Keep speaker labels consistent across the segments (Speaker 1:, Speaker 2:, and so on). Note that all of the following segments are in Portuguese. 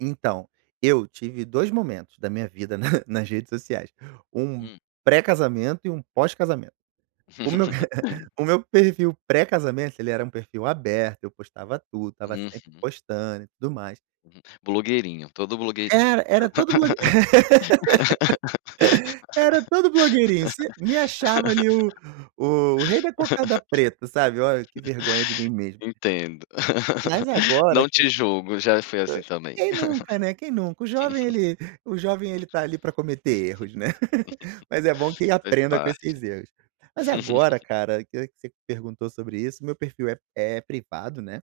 Speaker 1: Então, eu tive 2 momentos da minha vida na nas redes sociais, um
Speaker 2: Hum.
Speaker 1: pré-casamento e um pós-casamento. O meu, o meu perfil pré-casamento ele era um perfil aberto, eu postava tudo, estava sempre
Speaker 2: Uhum.
Speaker 1: postando e tudo mais.
Speaker 2: Hum, blogueirinho, todo blogueirinho.
Speaker 1: Era era todo blogue Era todo blogueirinho, você me achava ali o o rei da cocada preta, sabe. Olha que vergonha de mim mesmo.
Speaker 2: Entendo.
Speaker 1: Mas agora
Speaker 2: Não
Speaker 1: que
Speaker 2: te julgo, já fui assim também.
Speaker 1: Quem nunca né, quem nunca. O jovem ele o jovem ele tá ali para cometer erros, né. Mas é bom que
Speaker 2: Faz
Speaker 1: aprenda com
Speaker 2: parte.
Speaker 1: esses erros. Mas agora cara, que que você me perguntou sobre isso, meu perfil é é privado, né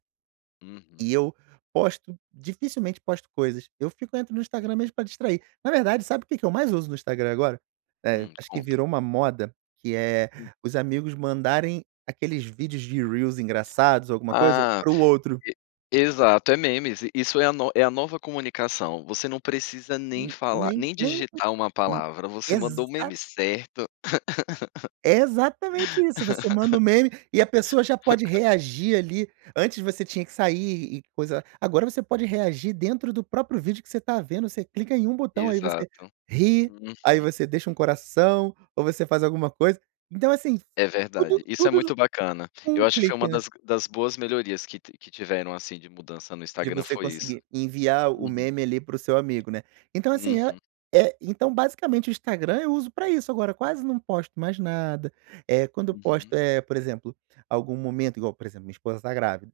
Speaker 2: Uhum.
Speaker 1: e eu posto, dificilmente posto coisas, eu fico entro no Instagram
Speaker 2: Uhum.
Speaker 1: mesmo para distrair. Na verdade, sabe o que que eu mais uso no Instagram agora? Eh,
Speaker 2: Hum,
Speaker 1: acho que
Speaker 2: conta.
Speaker 1: virou uma moda, que é
Speaker 2: Hum.
Speaker 1: os amigos mandarem aqueles vídeos de reels engraçados ou alguma coisa,
Speaker 2: Ah,
Speaker 1: para o outro.
Speaker 2: e exato é memes, isso é a no é a nova comunicação, você não precisa nem
Speaker 1: Hum,
Speaker 2: falar,
Speaker 1: nem
Speaker 2: nem
Speaker 1: nem,
Speaker 2: digitar uma
Speaker 1: hum,
Speaker 2: palavra, você mandou o
Speaker 1: exa
Speaker 2: meme certo.
Speaker 1: É exatamente isso, você manda um meme e a pessoa já pode reagir ali. Antes você tinha que sair e coisa agora você pode reagir dentro do próprio vídeo que você está vendo. Você clica em uma botão aí você
Speaker 2: Exato.
Speaker 1: ri, aí
Speaker 2: Uhum.
Speaker 1: você deixa um coração, ou você faz alguma coisa. Então, assim,
Speaker 2: É
Speaker 1: tudo
Speaker 2: verdade, isso é
Speaker 1: tudo no
Speaker 2: muito bacana.
Speaker 1: com
Speaker 2: Eu
Speaker 1: um
Speaker 2: acho que foi
Speaker 1: clique,
Speaker 2: uma
Speaker 1: né.
Speaker 2: das das boas melhorias que ti que tiveram assim de mudança no
Speaker 1: De
Speaker 2: Instagram
Speaker 1: você
Speaker 2: foi isso.
Speaker 1: conseguir enviar o
Speaker 2: Uhum.
Speaker 1: meme ali para o seu amigo, né. Então assim, é
Speaker 2: Uhum.
Speaker 1: é então basicamente o Instagram eu uso para isso. Agora quase não posto mais nada. Eh, quando eu posto,
Speaker 2: Uhum.
Speaker 1: eh, por exemplo, algum momento igual, por exemplo minha esposa tá grávida.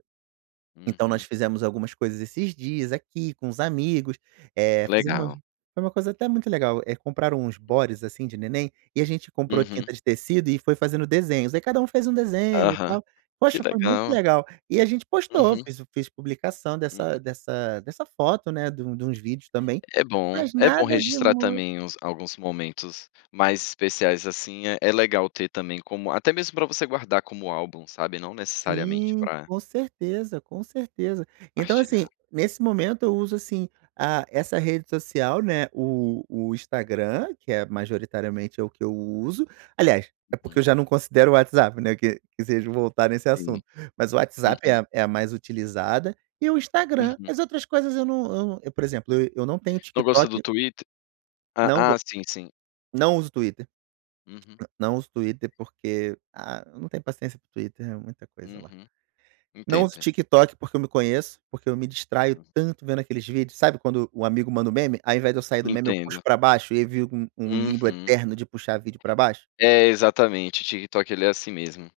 Speaker 1: Então nós
Speaker 2: Uhum.
Speaker 1: fizemos algumas coisas esses dias aqui com os amigos, eh,
Speaker 2: Que
Speaker 1: fizemos
Speaker 2: legal.
Speaker 1: umas foi uma coisa até muito legal, eh, compraram uns bodies, assim, de neném, e a gente comprou
Speaker 2: Uhum.
Speaker 1: tinta de tecido e foi fazendo desenhos. Aí cada um fez um desenho e
Speaker 2: Aham,
Speaker 1: tal.
Speaker 2: que
Speaker 1: Poxa, foi muito
Speaker 2: legal.
Speaker 1: legal. E a gente postou,
Speaker 2: Uhum.
Speaker 1: fez fiz publicação
Speaker 2: Uhum.
Speaker 1: dessa dessa dessa foto, né, de um de uns vídeos também.
Speaker 2: É bom,
Speaker 1: Mas
Speaker 2: é bom
Speaker 1: nada de
Speaker 2: registrar
Speaker 1: mui
Speaker 2: também uns alguns momentos mais especiais, assim, é é legal ter também como até mesmo para você guardar como álbum, sabe, não necessariamente
Speaker 1: Sim,
Speaker 2: para
Speaker 1: com certeza, com certeza. Então, assim,
Speaker 2: partilhar.
Speaker 1: nesse momento eu uso, assim, a essa rede social, né, o o Instagram, que é majoritariamente é o que eu uso, aliás, é porque eu
Speaker 2: Uhum.
Speaker 1: já não considero o WhatsApp, né, que que seja voltar nesse
Speaker 2: Sim.
Speaker 1: assunto, mas o WhatsApp é
Speaker 2: Uhum.
Speaker 1: a é a mais utilizada e o Instagram,
Speaker 2: Uhum.
Speaker 1: as outras coisas eu não eu não eu, por exemplo, eu eu não tenho
Speaker 2: Não gosta do
Speaker 1: TikTok.
Speaker 2: Twitter. Ah
Speaker 1: Não
Speaker 2: ah,
Speaker 1: go
Speaker 2: sim, sim.
Speaker 1: Não uso Twitter.
Speaker 2: Uhum.
Speaker 1: Não uso Twitter, porque, ah, eu não tenho paciência para o Twitter, é muita coisa lá.
Speaker 2: Uhum.
Speaker 1: Não uso
Speaker 2: Entendo.
Speaker 1: TikTok porque eu me conheço, porque eu me distraio
Speaker 2: Hum.
Speaker 1: tanto vendo aqueles vídeos, sabe, quando o amigo manda um meme, ao invés de eu sair do meme eu puxo
Speaker 2: Entendo.
Speaker 1: para baixo, e aí vivo um um limbo
Speaker 2: Uhum.
Speaker 1: eterno de puxar vídeo para baixo.
Speaker 2: É, exatamente, TikTok ele é assim mesmo.